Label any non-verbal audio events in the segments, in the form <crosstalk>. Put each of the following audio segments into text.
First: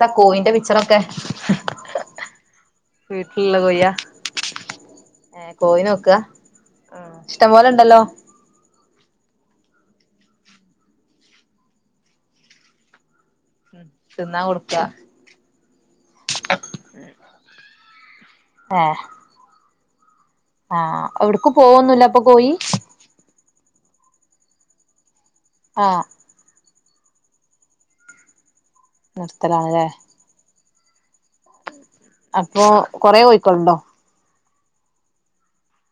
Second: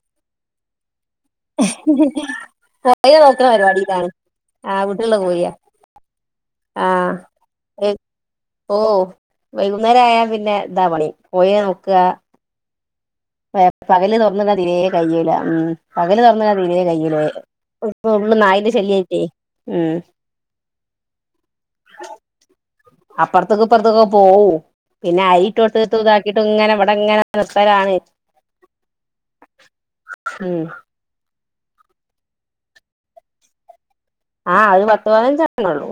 ത്ത കോയിന്റെ പിച്ചറൊക്കെ കോയിന് നോക്കുന്ന വീട്ടിലുള്ള കോഴിയാ പരിപാടിയിലാണ് ആ വീട്ടിലുള്ള കോയിയനെ ഇഷ്ട്ടം പ്പോലെണ്ടല്ലോ വൈകുന്നേരായാ പിന്നെ ദാ പണി കൊയ്യേ നോക്ക <unintelligible> പകല് തിന്നാൻ തൊറന്നിടാൻ തീരെ കൊടുക്കാ കയ്യൂലാ ഉം പകല് തൊറന്നിടാൻ തീരെ കയ്യൂലാ ഇപ്പോ ഫുള്ള് നായീന്റെ ഏ ശല്യായിറ്റേ. ഉം ആഹ് എവിടക്കും പോവൊന്നൂല്ലാ അപ്പോ കോയി? ത്തുക്കും ഇപ്പർത്തൊക്കെ പോവും. പിന്നെ അരി ഇട്ടു കൊടുത്ത് ആഹ് ഇതാക്കിട്ടിങ്ങനെ ഇവ ടങ്ങനെ നിർത്തലാണ്. നിർത്തലാണല്ലേ? ഉം അപ്പോ കൊറേ കോയിക്കളുണ്ടോ? ആ അത് പത്ത് പതിനഞ്ചെണ്ണേള്ളൂ.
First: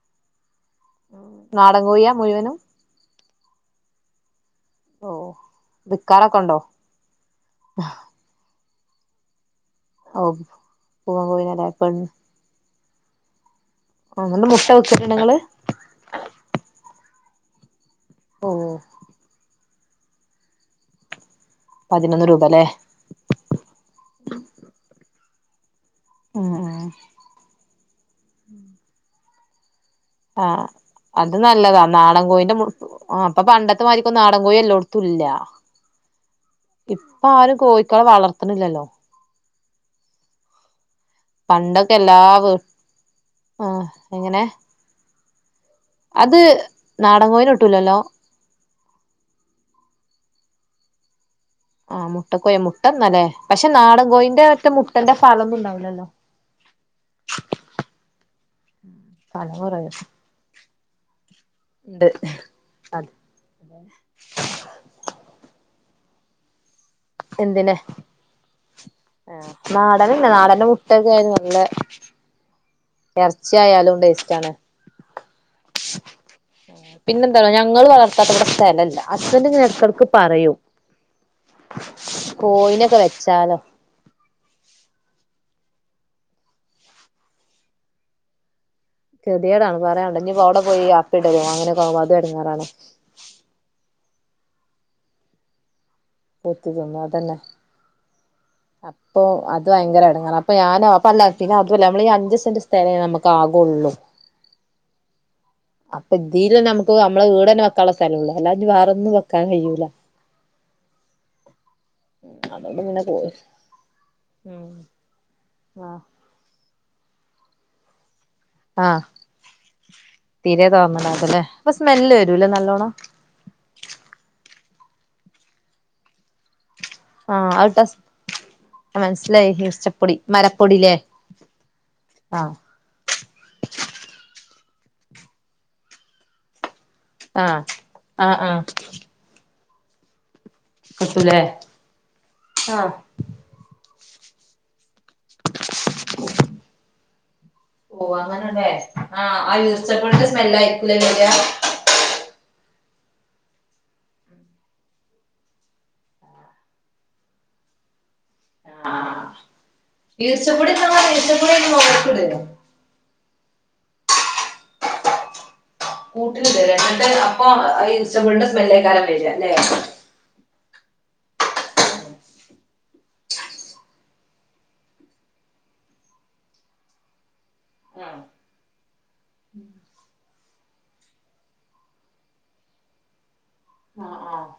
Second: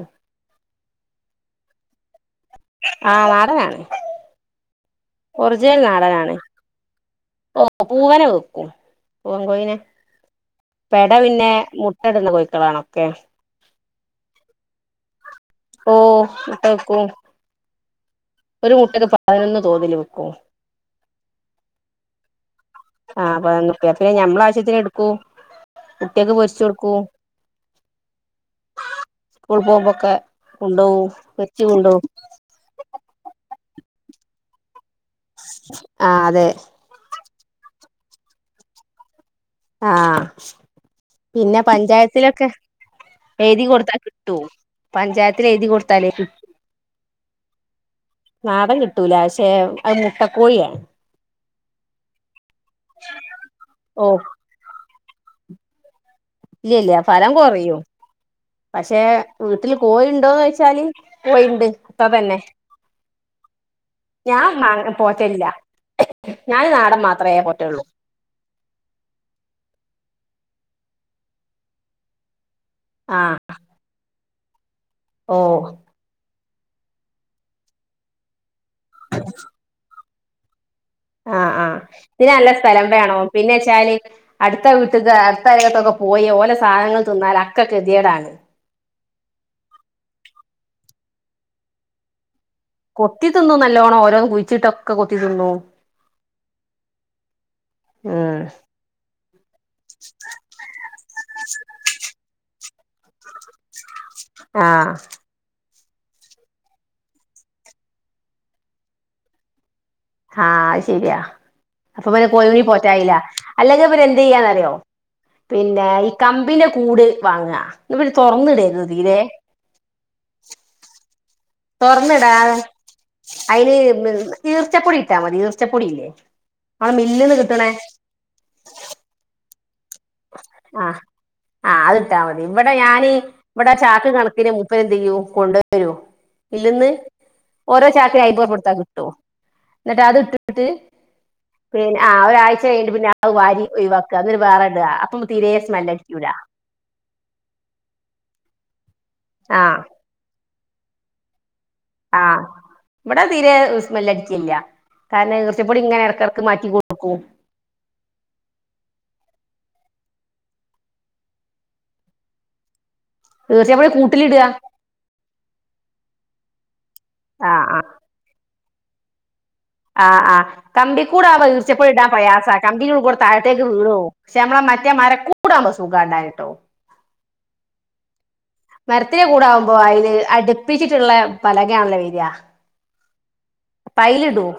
നാടൻ കോഴ്യാ മുഴുവനും? ആ നാടനാണ്. ഓ ഒറിജിനൽ നാടനാണ് വിക്കാറൊക്കെ ഉണ്ടോ ഓ പൂവനെ വ്ക്കും പൂവൻ കോയിനെ ഓ പെട പൂവൻ പിന്നെ കോഴിനല്ലേ മുട്ട ഇട്ണെ കോഴിക്കളാണോ ക്കെ ഉം ന്നട്ട് മുട്ട വിക്കല്ണ്ടോ ങ്ങള് ഓ മുട്ട വെക്കും ഒരു മുട്ടക്ക് പതിനൊന്ന് തോതിൽ വിക്കും പതിനൊന്ന് രൂപലേ ആ പൈനൊന്നുർപ്പ്യ പിന്നെ ഞമ്മളെ ആവശ്യത്തിന്ട്ക്കും കുട്ട്യാക്ക് ഉം ഉം പൊരിച്ചൊട്ക്കും <unintelligible> ആ അത് നല്ലതാ നാടൻ കോഴിന്റെ മുട് പ്പ പണ്ട ത്തെമാരിക്ക് നാടൻ കോഴി എല്ലോ തുല്ലാ ആഹ് അതെ പ്പൊ ആരും കോഴിക്കളെ വളർത്ണില്ലല്ലോ ആഹ് പിന്നെ പണ്ടൊക്കെ എല്ലാ പഞ്ചായത്തിലൊക്കെ വീ എഴുതി ആ കൊടുത്താൽ കിട്ടൂ എങ്ങനെ പഞ്ചായത് എഴുതി കൊ അത് <unintelligible> നാടൻ കോയിനെ കിട്ടൂലല്ലോ നാടൻ കിട്ടൂല പക്ഷെ മുട്ട കോഴിയാണ് ആ മുട്ടക്കോഴി മുട്ടന്നലേ പക്ഷെ നാടൻ ഓഹ് കോയിന്റെ മുട്ടന്റെ ഫലൊന്നുംണ്ടാവൂലല്ലോ ഇല്ല ഇല്ല ഫലം കൊറയും പക്ഷെ ഫലം വീട്ടില് കുറയും കോഴിണ്ടോന്ന് ചോയ്ച്ചാല് കോയിണ്ട് ഉണ്ട് ഇപ്പ തന്നെ അത് ഞാൻ <unintelligible> പോറ്റലില്ല ഞാൻ നാടൻ മാത്രമേ എന്തിന് പോറ്റുള്ളൂ ആ നാട <unintelligible> നാടൻ <unintelligible> മുട്ടക്കെ ആയ്‌ന് നല്ല എർച്ചിയായാലും <unintelligible> <unintelligible> ഓ പിന്നെന്താണോ ഞങ്ങള് വളർത്താത്ത <unintelligible> സ്ഥലല്ല <unintelligible> എടക്കടക്ക്‌ പറയും ആ ആഹ് ഇത് നല്ല സ്ഥലം കോയിനൊക്കെ വേണം പിന്നെ വെച്ചാലോ ച്ചാല് അടുത്ത <unintelligible> അടുത്തകത്തൊക്കെ പോയി ഓലെ സാധനങ്ങൾ തിന്നാൽ അക്കെ കെതിയടാണ് കൃതിയേടാണ് പറയാനുണ്ട് ഇനിപ്പോ അവിടെ പോയിപ്പിടോ അങ്ങനെക്കോ അത ഇടങ്ങാറാണ് കൊത്തി തിന്നും നല്ലതോണം ഓരോന്ന് <unintelligible> ചിട്ടൊക്കെ കൊത്തി തിന്നു പത്തി ന്നു അതന്നെ ഉം അപ്പൊ അത് യങ്കര എടുങ്ങണം അപ്പൊ ഞാനും അപ്പല്ല പിന്നെ അല്ല നമ്മള് അഞ്ച് സെന്റ് തെ നമുക്ക് ആകള്ളൂ ആ അപ്പൊ ഇതില നമുക്ക് നമ്മളെ വീട് തന്നെ വെക്കാനുള്ള സ്ഥലം ഉള്ള അല്ലാ വേറന്നും വെക്കാൻ കഴിയൂല്ല ആ ആയ് ശരിയാ അപ്പൊ പി കോഴിനി അതോണ്ട് പിന്നെ പോറ്റായില്ല പോയി അല്ലെങ്കിൽ പി എന്ത് ചെയ്യാന്നറിയോ ഉം പിന്നെ ആഹ് ഈ കമ്പിനെ കൂട് വാങ്ങ തുറന്നിടരുന്നു ആഹ് തീരെ തീരെ തോന്നണ്ടാവൂലല്ലേ അപ്പൊ സ്മെല്ല് തുറന്നടാ വരൂല്ലേ നല്ലോണം അയിന് തീർച്ചപ്പൊടി ഇട്ടാൽ മതി ഈർച്ചപ്പൊടിയില്ലേ നമ്മളെ ആ മില്ലിന്ന് കിട്ടണേ ഔട്ടസു മനസിലായി ആഹ് ആ് അത് ഇട്ടാൽ മതി ആഹ് ഇവിടെ ഞനീ ഇവിടെ ചാക്ക് കണക്കന് അപ്പ എന്ത് ചെയ്യും കൊണ്ട വരോ ഇല്ലന്ന് ആഹ് ഓരോ ചാക്രി ആഹ് അയിപോർ ആഹ് കൊടുത്താ കിട്ടും എന്നിട്ടത് ട്ട് കിട്ടൂലേ പിന്നെ ആ ഒരാഴ്ച ആഹ് കഴിഞ്ഞിട്ട് പിന്നെ അത് വാരി ഒയിവാക്ക കാത്തൊരു <unintelligible> <unintelligible> ഇപ്പം തീരെ സ്മെല്ലടിക്കൂല അതേ ആഹ് ആ ഈർച്ചപ്പൊടിടെ സ്മെല്ലായി ക്കൂലല്ല്യ ആഹ് ഇവിടെ തീരെ സ്മെല് അടിച്ചില്ല്യ കാരണം ഈർച്ചപ്പൊടി ഇങ്ങനെ എടക്കെടക്ക് മാറ്റി കൊടുക്കും ആ ഈർച്ചപ്പൊടി <unintelligible> പ്പൊടി <unintelligible> ഈർച്ച ഞമ്മള് <unintelligible> കൂട്ടിലിട <unintelligible> അപ്പൊ ഇഷ്ടപ്പെട്ട സ് <unintelligible> ല്ലേ കാരം പര ലേ ആ ആ കമ്പി കൂട് ആവുമ്പോ ഈർച്ചപ്പൊടി ഇടാൻ പ്രയാസ കമ്പി ടെ ഉള്ള്ക്കൂടേ താഴത്തേക്ക് വീണ് പോവും. പക്ഷെ നമ്മളെ മറ്റേമര കൂടാവുമ്പോ സുഖാടാന് ട്ടോ ആ മരത്തിന്റെ കൂടാവുമ്പോ അയില് അട്പ്പിച്ചിട്ട്ള്ളെ പലകയാണല്ലോ വര ആഹ് ആഹ് പൈലിടുവോ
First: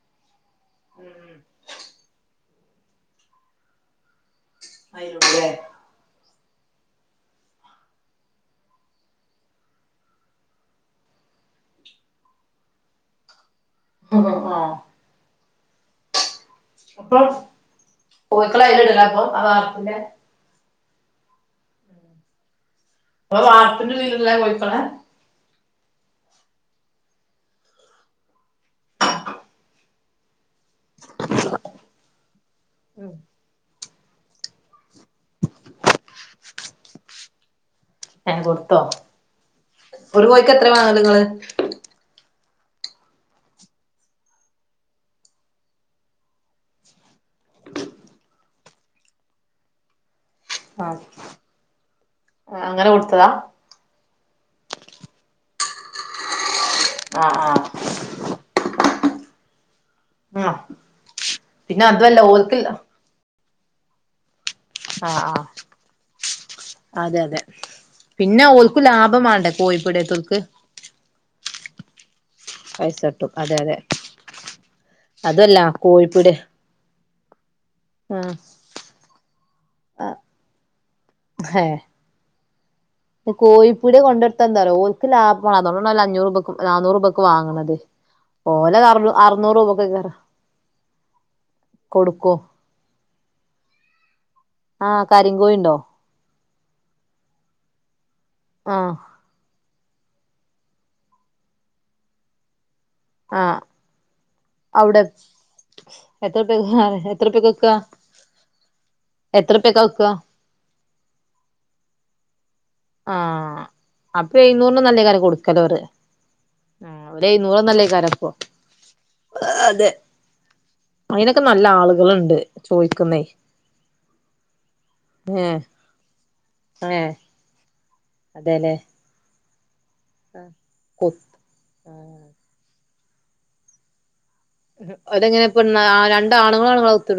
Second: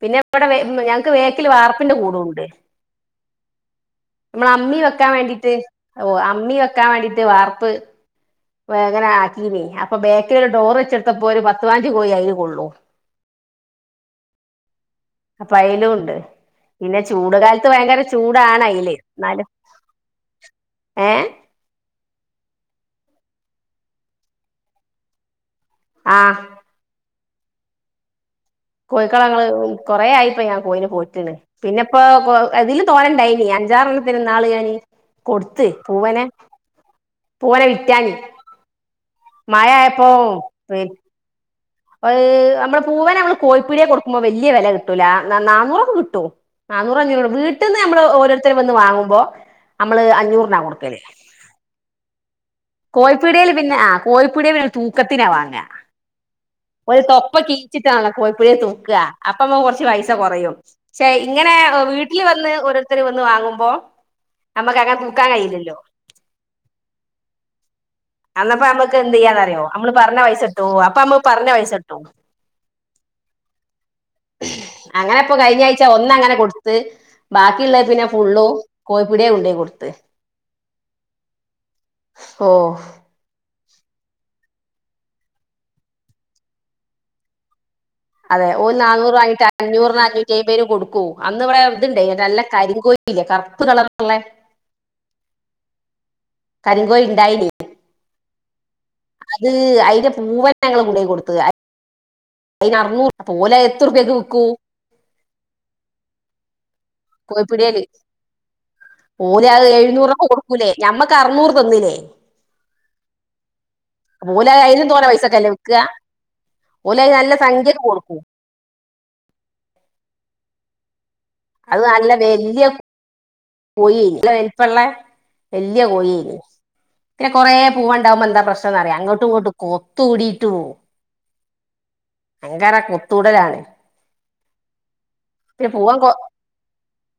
പിന്നെ ഇബടെ വെ ഞങ്ങക്ക് ഉം വേക്കിൽ വാർപ്പിന്റെ കൂടുണ്ട് നമ്മള അമ്മി വെക്കാൻ അയിലുള്ളൂല്ലേ വേണ്ടീട്ട് ഓ അമ്മി വെക്കാൻ വേണ്ടിട്ട് വാർപ്പ് വേഗന ആക്കീന് അപ്പൊ ബേക്കിൽ ഒരു ഡോർ വെച്ചെടുത്തപ്പോ ഒരു പത്ത് പയിനഞ്ച് കോയി അയില് കൊള്ളും ആ അപ്പ അയ്ലുണ്ട് പിന്നെ അപ്പൊ ചൂട്കാലത്ത് ഭയങ്കര ചൂടാണ് കോഴിക്കളെ അയില് അയിലിടലാ അപ്പൊ ആ ഇന്നാലും വാർപ്പിന്റെ ഏ അ വാർപ്പിൻ്റെ <unintelligible> കോയിക്കടേ ആ കോയിക്കട ഞങ്ങള് കൊറേ ആയിപ്പോ ഞ കോയിനെ പോറ്റാണ് പിന്നെപ്പോ കോ അതില് ഉം തോന്നണ്ടായില്ല്യ അഞ്ചാറെണ്ണം ത്തിനെ ഇന്നാള് കൊട്ത്ത് ഞാൻ പൂവനെ പോ <unintelligible> ഏ കൊടുത്തോ മയയായപ്പോ ആ <unintelligible> <unintelligible> നമ്മള് പൂവനെ നമ്മള് കോയി പ്പീടിയേ കൊടുക്കുമ്പോ വല്ല്യ വെല കിട്ടൂല ന നാന്നൂറൊക്കെ കിട്ടും നാന്നൂറഞ്ഞൂറ് വീട്ടിന്ന് നമ്മള് ഓരോരുത്തര് വന്ന് വാങ്ങുമ്പോ അമ്മള് അഞ്ഞൂർ നാ ആഹ് കൊടുക്കല് അങ്ങനെ കൊടുത്തതാ കോയിപ്പീടിയയിൽ പിന്നെ ആ കോയിപ്പിടിയയിൽ <unintelligible> തൂക്കത്തിനാ വാങ്ങാ ഓല് തൊപ്പ ആഹ് ആഹ് കീച്ച്ട്ടാണല്ലോ കോഴിപ്പീടിയെ തൂക്ക അപ്പം അമ്മ കൊറ <unintelligible> ച്ച് പൈസ കൊറയും. ആഹ് പക്ഷേ ഇങ്ങനെ പിന്നെ അതുവല്ല വീട്ടില് വന്ന് ഓൽക്കില്ല ഓരോരുത്തര് വന്ന് വാങ്ങും ഓ നമ്മക്ക് അങ്ങനെ ആഹ് തൂക്കാൻ ആഹ് കയില്ലല്ലോ അതെ അതെ പിന്നെ അന്നപ്പ ഓൽക്ക് നമ്മക്ക് എന്ത് ലാഭം വേണ്ടേ ചെയ്യാന്നറിയോ നമ്മള് പറഞ്ഞ കോഴിപ്പീടേത്തോൽക്ക് പൈസ <unintelligible> അപ്പൊ നമ്മ പറഞ്ഞ പൈസട്ടും പൈസ കിട്ടും അതെ അതെ അങ്ങനെപ്പൊ അതല്ല കഴിഞ്ഞ ആഴ്ച കോഴിപ്പീട് ഒന്നങ്ങനെ കൊട്ത്ത് ബാക്ക ക്കിള്ളതിന്നെ ആഹ് ഫുള്ളും കോഴിപ്പിടിയെ കൊണ്ടോയ് കൊട്ത്ത് ഓഹ് കോഴിപ്പീടിയെ കൊണ്ടോടുത്താ ന്താറിയോ ഓൽക്ക് ലാഭാണ് <unintelligible> അഞ്ഞൂറ് രൂപക്കും നനൂറ് രൂപക്കും വാങ്ങണത് അതെ ഒരു ഓലത് അറു നാന്നൂറ് വാങ്ങിട്ട് അറുന്നൂറ് അഞ്ഞൂറിന് രൂപക്കൊക്കെ അഞ്ഞൂറ്റി അയ്പെന് കൊടുക്കു അന്ന് ഇവിടെ ഇതുണ്ടേ കൊടുക്കും നല്ല കരിങ്കോഴില്ലേ കറുപ്പ്‌ കളറ്ള്ളേ ആഹ് കരിങ്കോഴിണ്ടോ കരിങ്കോഴി ഇണ്ടായിനി ആഹ് അത് അയിന്റെ പൂവ്വനെ ഞങ്ങള് കൊണ്ടൊയ് കൊട്ത്ത് അ അയിന് അറ്ന്നൂറ് <unintelligible> ആഹ് ഓലഅ് എത്രൊപ്പ്യ ക്ക് വിക്കും അവിടെ എത്രറുപ്യക്കാ എത്രറുപ്യക്കാ വിക്കാ കോയിപ്പീട്യേല് ഓരഅ് എത്രറുപ്യക്കാ വിക്കാ എഴ്ന്നൂറൊക്കെ കൊട്ക്കൂലേ ഞമ്മക്ക് അറ്ന്നൂറ് തന്നില്ലേ ആ അപ്പൊ ഓല് അതിനും തോനെ എഴുന്നൂറിനൊന്നല്ലേക്കാരം പൈസക്കല്ലേ കൊട്ക്കല് ഓര് വിൽക്കുക ആ ഓല് അത് നല്ല സംഖ്യക്ക് ഓലെഴ്ന്നൂറൊന്നല്ലേക്കാരം കൊടുക്കും അപ്പോ അതെ അയ്നൊക്കെ നല്ല ആള്കള്ണ്ട് ചോയ്ക്കുന്നേ കോയേനി നല്ല വെല് പ്പെല്ലേ വെല്ല്യ കോയേനി ഏഹ് പിന്നെ കൊറേ പൂവ്വണ്ടാവുമ്പോ എന്താ പ്രശ്ന അതെല്ലേ ന്നറിയോ അങ്ങോട്ടുങ്ങോട്ടു കൊ തൂടിട്ട് ആഹ് പോവും കൊത്ത് ആഹ് ഭയങ്കാര കൊ ത്തൂടലാണ് ഓരെങ്ങനെ പൊണ്ണാ ആ രണ്ടാണ്ങ്ങ <unintelligible> കൊത്ത്ട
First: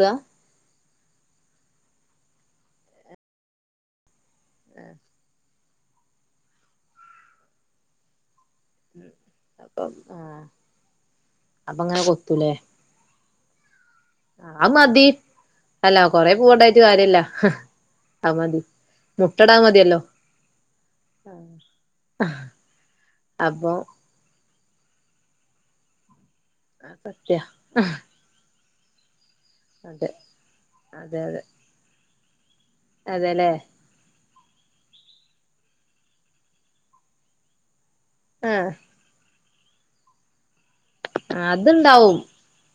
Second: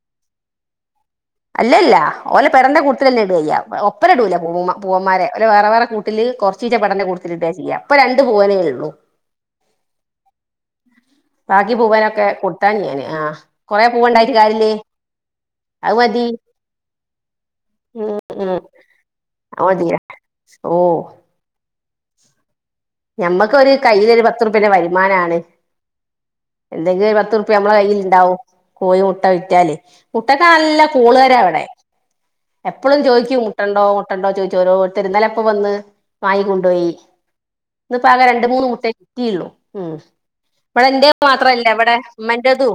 അല്ലല്ല ഓല പെടന്റെ കൂട്ടത്തിലെന്നെ ഇടെയ്യ ഒപ്പരടൂല പൂവ്വമ്മാ പൂവ്വമ്മാരെ ഓലെ വേറെ വേറെ കൂട്ടില് കൊർച്ചിച്ചെ പെടെന്റെ കൂട്ടത്തില് ഇടാ ചെയ്യാ ഇപ്പൊ രണ്ട് പൂവനെ ഉം അപ്പം ആ ബാക്കി പൂവനൊക്കെ കൊട്ത്താഞ്ഞ് ഞാന് ആ കൊറേ പൂവുണ്ടായിട്ട് ആ കാര്യല്ലേ മതി, അത് അല്ല മതി കൊറെ പൂവണ്ടായിട്ട് കാര്യ ഇല്ല, ഉം അത് ഉം മതി മുട്ടടാ അത് മതിയാ മതിയല്ലോ ഓ ആ. ഹഅ. ഞമ്മക്കൊരു കയ്യില ഒരു പത്ത് റുപ്യക്ക് വരുമാനാണ്. എന്തെങ്കിലും ഒരു സത്യ പത്ത് റുപ്യ നമ്മടെ കയ്യിൽ ഇണ്ടാവും. കോയി ഉ മുട്ട വിറ്റാല് അതെ മുട്ടക്കെ നല്ല അതെ അതെ കോളാരവടെ എപ്പോഴും ചോദിക്കും അതെല്ലേ മുട്ടണ്ടോ മുട്ടണ്ടോ ചോദി ചോരോരുതര് ന്നലപ്പവന്ന് വാങ്ങി കുണ്ടോയി ഇന്ന്പ്പോ അകെ രണ്ട് മൂന്ന് ആഹ് മുട്ടേ കിട്ടീള്ളൂ ഉം ഇവടെ എന്റെ മാത്രല്ല ഇവടെ അത്ണ്ടാവും ഇമ്മൻ്റെതും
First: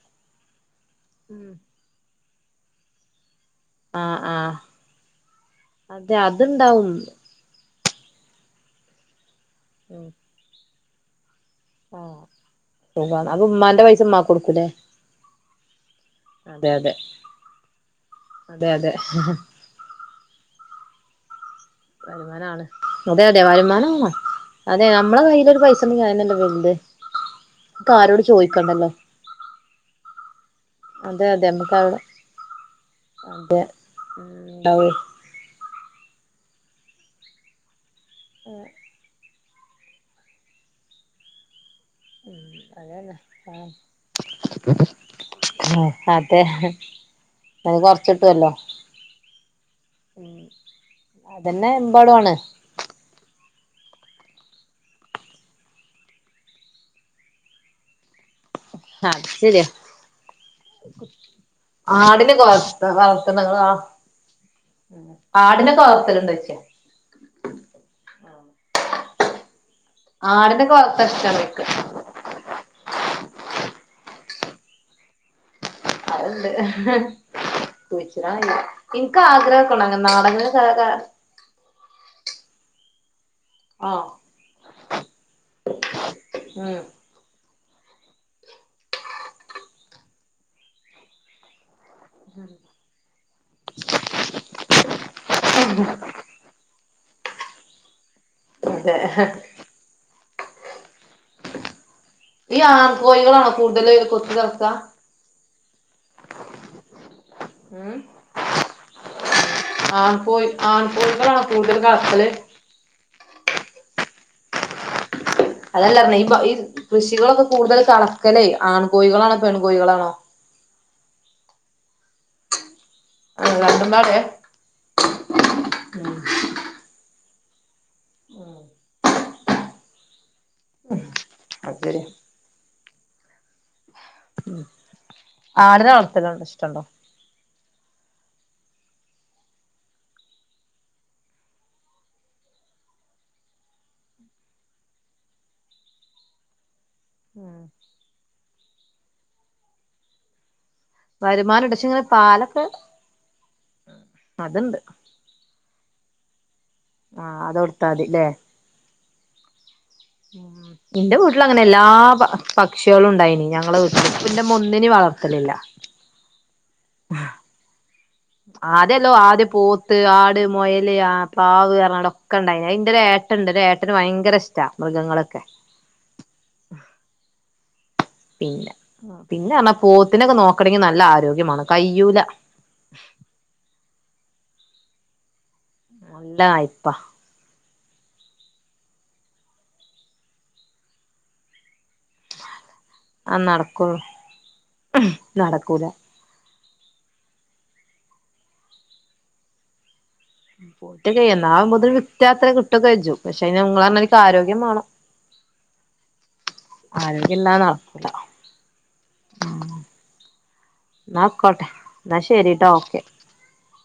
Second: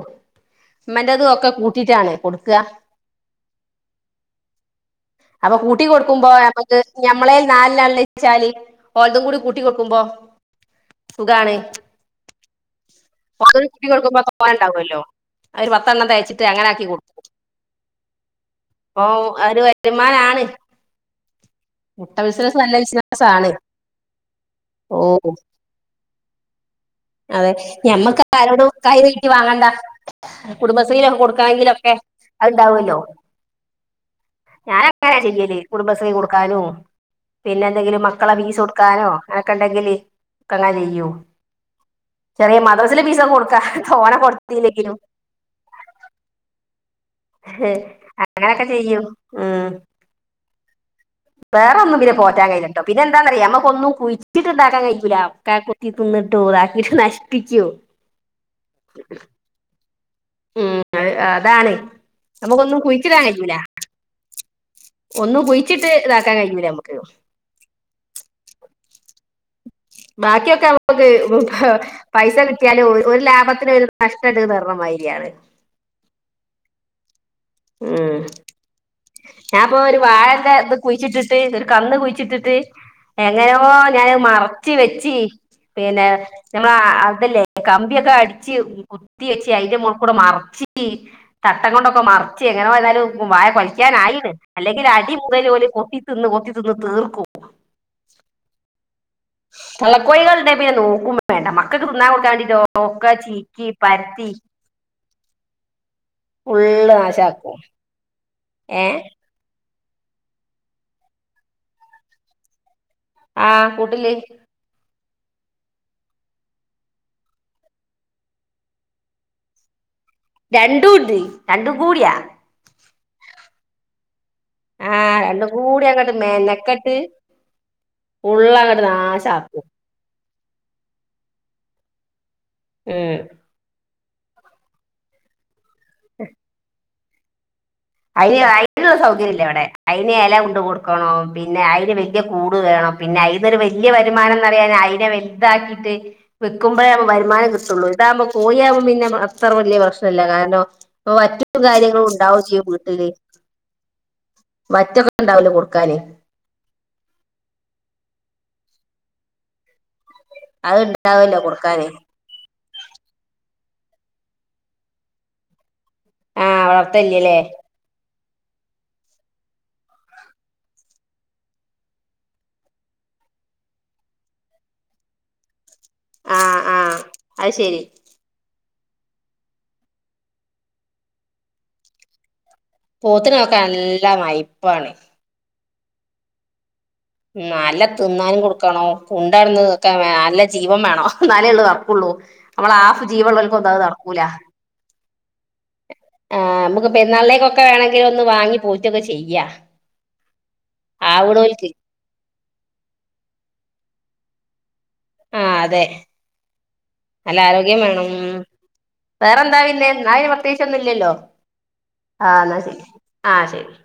മ്മൻ്റെതും ഒക്കെ കൂട്ടീട്ടാണ് കൊടു ക്ക ആഹ് ആഹ് അപ്പൊ കൂട്ടി അതെ കൊടുക്കുമ്പോ ഞമ്മക്ക് അത്ണ്ടാവും ഞമ്മളേൽ നാല്ണ്ണാള്ളേ ചാലി ഓൽതും കൂടി കൂ ട്ടി കൊക്കുമ്പോ ഉം സുഖാണ് ആഹ് സുഖാണ് അപ്പൊ ഓൽതൂടി ഉമ്മാന്റെ കൂട്ടി പൈസ കൊടുക്കുമ്പോ ഉമ്മാക്ക് കൊടുക്കൂലേ തോനെണ്ടാവല്ലോ അയ്ല് പത്തെണ്ണം തെകച്ചിട്ട് അതെ അങ്ങനാക്കി അതെ കൊടുക്കും അതെ പ്പോ അതെ അഒരു വരുമാന ബിസിനസ് വരുമാനാണ് നല്ല അതെ അതെ ബിസിനസാണ് വരുമാനാണ് അതെ ഓ നമ്മളെ കയ്യിലൊരു പൈസണ്ടെങ്കി അതനല്ലേ വൽത് അതെ ഞമ്മക്ക് ആരോട് കൈ നീട്ടി വാങ്ങണ്ട കുടുംബശ്രീയിലൊക്കെ അതെ അതെ നമുക്ക് കൊടുക്കണെങ്കിലൊക്കെ അവിടെ അത്ണ്ടാവല്ലോ അതെ ഉണ്ടാവേ ഞാനങ്ങനാ ചെയ്യല് കുടുംബശ്രീ കൊടു ക്കാനും പിന്നെ എന്തെങ്കിലും മ ക്കളെ ഫീസാെട്ക്കാനോ അക്കെണ്ടെങ്കില് കങ്ങ ചെയ്യും ചെറിയ മദ്റസ് ലെ അതന്നെ ഫീസാെക്ക കൊട്ക്കാ തോനെ കൊടുത്തില്ലെങ്കിലും ആഹ് അതെ ഹേ അത് കൊറച്ചിട്ടുവല്ലോ അങ്ങനെയൊക്കെ ചെയ്യും ഉം അതന്നെ വേറൊന്നും പിന്നെ എമ്പാടുവാണ് പോറ്റാൻ കയ്യില്ല ട്ടോ പിന്നെ എന്താെന്നറിയ ഞമ്മക്കൊന്നും കുഴിച്ചിട്ട് ഇണ്ടാക്കാൻ കഴിയൂല ഒക്കെ കുത്തി തിന്നിട്ടു താക്കിട്ടും നശ്പ്പിക്കും ആ അത് ശെരിയാ ഉം അ അതാണ് ആടിനൊക്കെ നമ്മുക്കൊന്നും വളർത്ത കുഴിച്ചിടാൻ വളർത്തണ കയ്യൂല ആ ഒന്നും ആടിനൊക്കെ കുഴിച്ചിട്ട് വളർത്തലുണ്ടോ താക്കാൻ ചോദിച്ചേ കഴിയൂല ഞമ്മക്ക് ബാക്കിയൊക്കെ ആടിനൊക്കെ നമുക്ക് വളർത്താൻ ഇഷ്ടാണ് എനിക്ക് പ പൈസ കിട്ട്യാലും ഒരു ലാഭത്തിന് ഒരു നഷ്ട ട്ട് ട് തർണമായ്രിയാണ് അല്ലെ ഉം ആഗ്രഹമൊക്കെ ഞാൻപ്പൊ ഉണ്ട് ഒരു അങ്ങനെ വാഴന്റെ ഇത് നാടൻ കുഴിച്ചിട്ടിട്ട് ഒരു കന്ന് കുഴിച്ചിട്ടിട്ട് എങ്ങനെയോ ആഹ് ഞാൻ മറച്ച് വെച്ചി പിന്നെ നമ്മള ഉം അതില്ലേ കമ്പിയൊക്കെ അടിച്ച് കുത്തി വെച്ച് അതിന്റെ മോള് കൂടെ മറച്ച് തട്ടം കൊണ്ടൊക്കെ മ ച്ച് എങ്ങനെ പോയാലും പ്പോ വാഴ കൊലക്കാനായിന്ന് അല്ലെങ്കിൽ അടി മുതൽ ഓല് കൊത്തി തിന്ന് കൊത്തി തിന്ന് തീർക്കും <inaudible> അതെ തള്ള കോഴിക നോക്കുമ്പോ വേണ്ട മക്ക ന്നാ കൂട്ടാ വേണ്ടിട്ടോ ഈ ക്ക ആൺകോഴികളാണോ ചീക്കി കൂടുതൽ പരത്തി കൊത്തി കറക്ക ഫുള്ള് ആശക്കും ഏ ആൺ കോഴി ആൺ കോഴി കളാണോ കൂടുതൽ കളക്കൽ ആഹ് കൂട്ടില് അതല്ല ഈ ഈ കൃഷികളൊക്കെ കൂടുതൽ കളക്കല്ലേ ആൺ കോഴികളാണോ പെൺ കോഴികളാണോ രണ്ടു ഉണ്ട് രണ്ടു കൂടിയ അ രണ്ടും പാടെ ആഹ രണ്ട കൂടി അങ്ങോട്ട് മേനക്കട്ട് ഉള്ള അ ങ്ങട്ട് നാശാക്കും അ <unintelligible> ഉം ഉം ആടിന വളർത്തലണ്ട് ഇഷ്ടുണ്ടോ അതിന് അതിനൊരു സൗകര്യം ഇല്ല എവിടെ അയിന് ഇല കൊണ്ട കൊടുക്കണം പിന്നെ അയിന് വല്യ കൂട് വേണം പിന്നെ അതിനൊരു വല്യ വരുമാനംന്ന്റിയ അതിനെ വലുതാക്കിട്ട് വെക്കുമ്പോഴേ വരുമാനം ഉം കിട്ടുള്ളൂ ഇതാവകുമ്പോ കോഴിയകുമ്പോം പിന്നെ അത്ര വലിയ പ്രശ്ന ഇല്ല കാരണം മറ്റു വരുമാനണ്ട് പക്ഷെ കാര്യങ്ങളും ഇങ്ങനെ ഉണ്ടാവു പാലൊക്കെ ചെയ്യും വി അതുണ്ട് മറ്റൊക്കെ ഉണ്ടാവില്ലേ കൊടു കാല് ആഹ അത കൊടുത്താതില്ലേ ഉ അത് ഇന്റെ ഉണ്ടാവല്ലോ വീട്ടില അങ്ങനെ എല്ലാ കൊടുക്കാന് പക്ഷികള ഉണ്ടായിനി ഞങ്ങള് വിട്ടില് ഇന്റെ ഉമ്മ വളർത്തലില്ല അ വളത്തല്ലല്ലേ ആതല്ലോ ആദ്യ പോത്ത് ആട് മൊയല് ആ പാവ് പറഞ്ഞാട് ഒക്കെ ഇണ്ടായി അതിന്റെ ഏട്ടണ്ട് ഏട്ടന് ഭയങ്കര ഇഷ്ട മൃഗങ്ങളൊക്കെ അ അ അഹ് ശരി പിന്നെ പിന്നെ പറഞ്ഞ പോത്തിനൊക്കെ നോക്കണമെങ്കി നല്ല ആരോഗ്യമാണ് കയ്യൂല പോത്ത്നെ നോക്കാൻ നല്ല മൈ വൺ അല്ല ആയിപ്പാ നല്ല തിന്നാനും കൊടുക്കണോ കൊണ്ടടുന്നത്ക്ക നല്ല ജീവം വേണോ എന്നാലേ ഉള്ള തറക്കുള്ളൂ നമ്മള ആഫ ആ ജീവണവക്ക ഒന്ത അത് നടക്കുള്ളൂ നടക്കൂല നടക്കൂല പെരുന്നാളേക്കൊക്കെ വേണമെങ്കിൽ ഒന്ന് വാങ്ങി പൂജയൊക്കെ ചെയ്യാ പോട്ട് കേ നാ ആവ്ണോൽക്ക് മുതൽ രാത്രി ഫുട്ടൊക്കെ കഴിച്ചു പക്ഷെ നിങ്ങൾ കാരണം എനിക്ക് ആരോഗ്യ വേണം ആ അതെ നല്ല ഇല്ലാതെ ആരോഗ്യം വേണം നടക്കൂല ഉം വേറെന്താന്നെ എന്നും പ്രത്യേകിച്ചൊന്നുംല്ലല്ലോ എന്നാ ആയിക്കോട്ടെ ആ എന്നാ ശരിട്ടോ ശരി ഓക്കെ ആ ശരി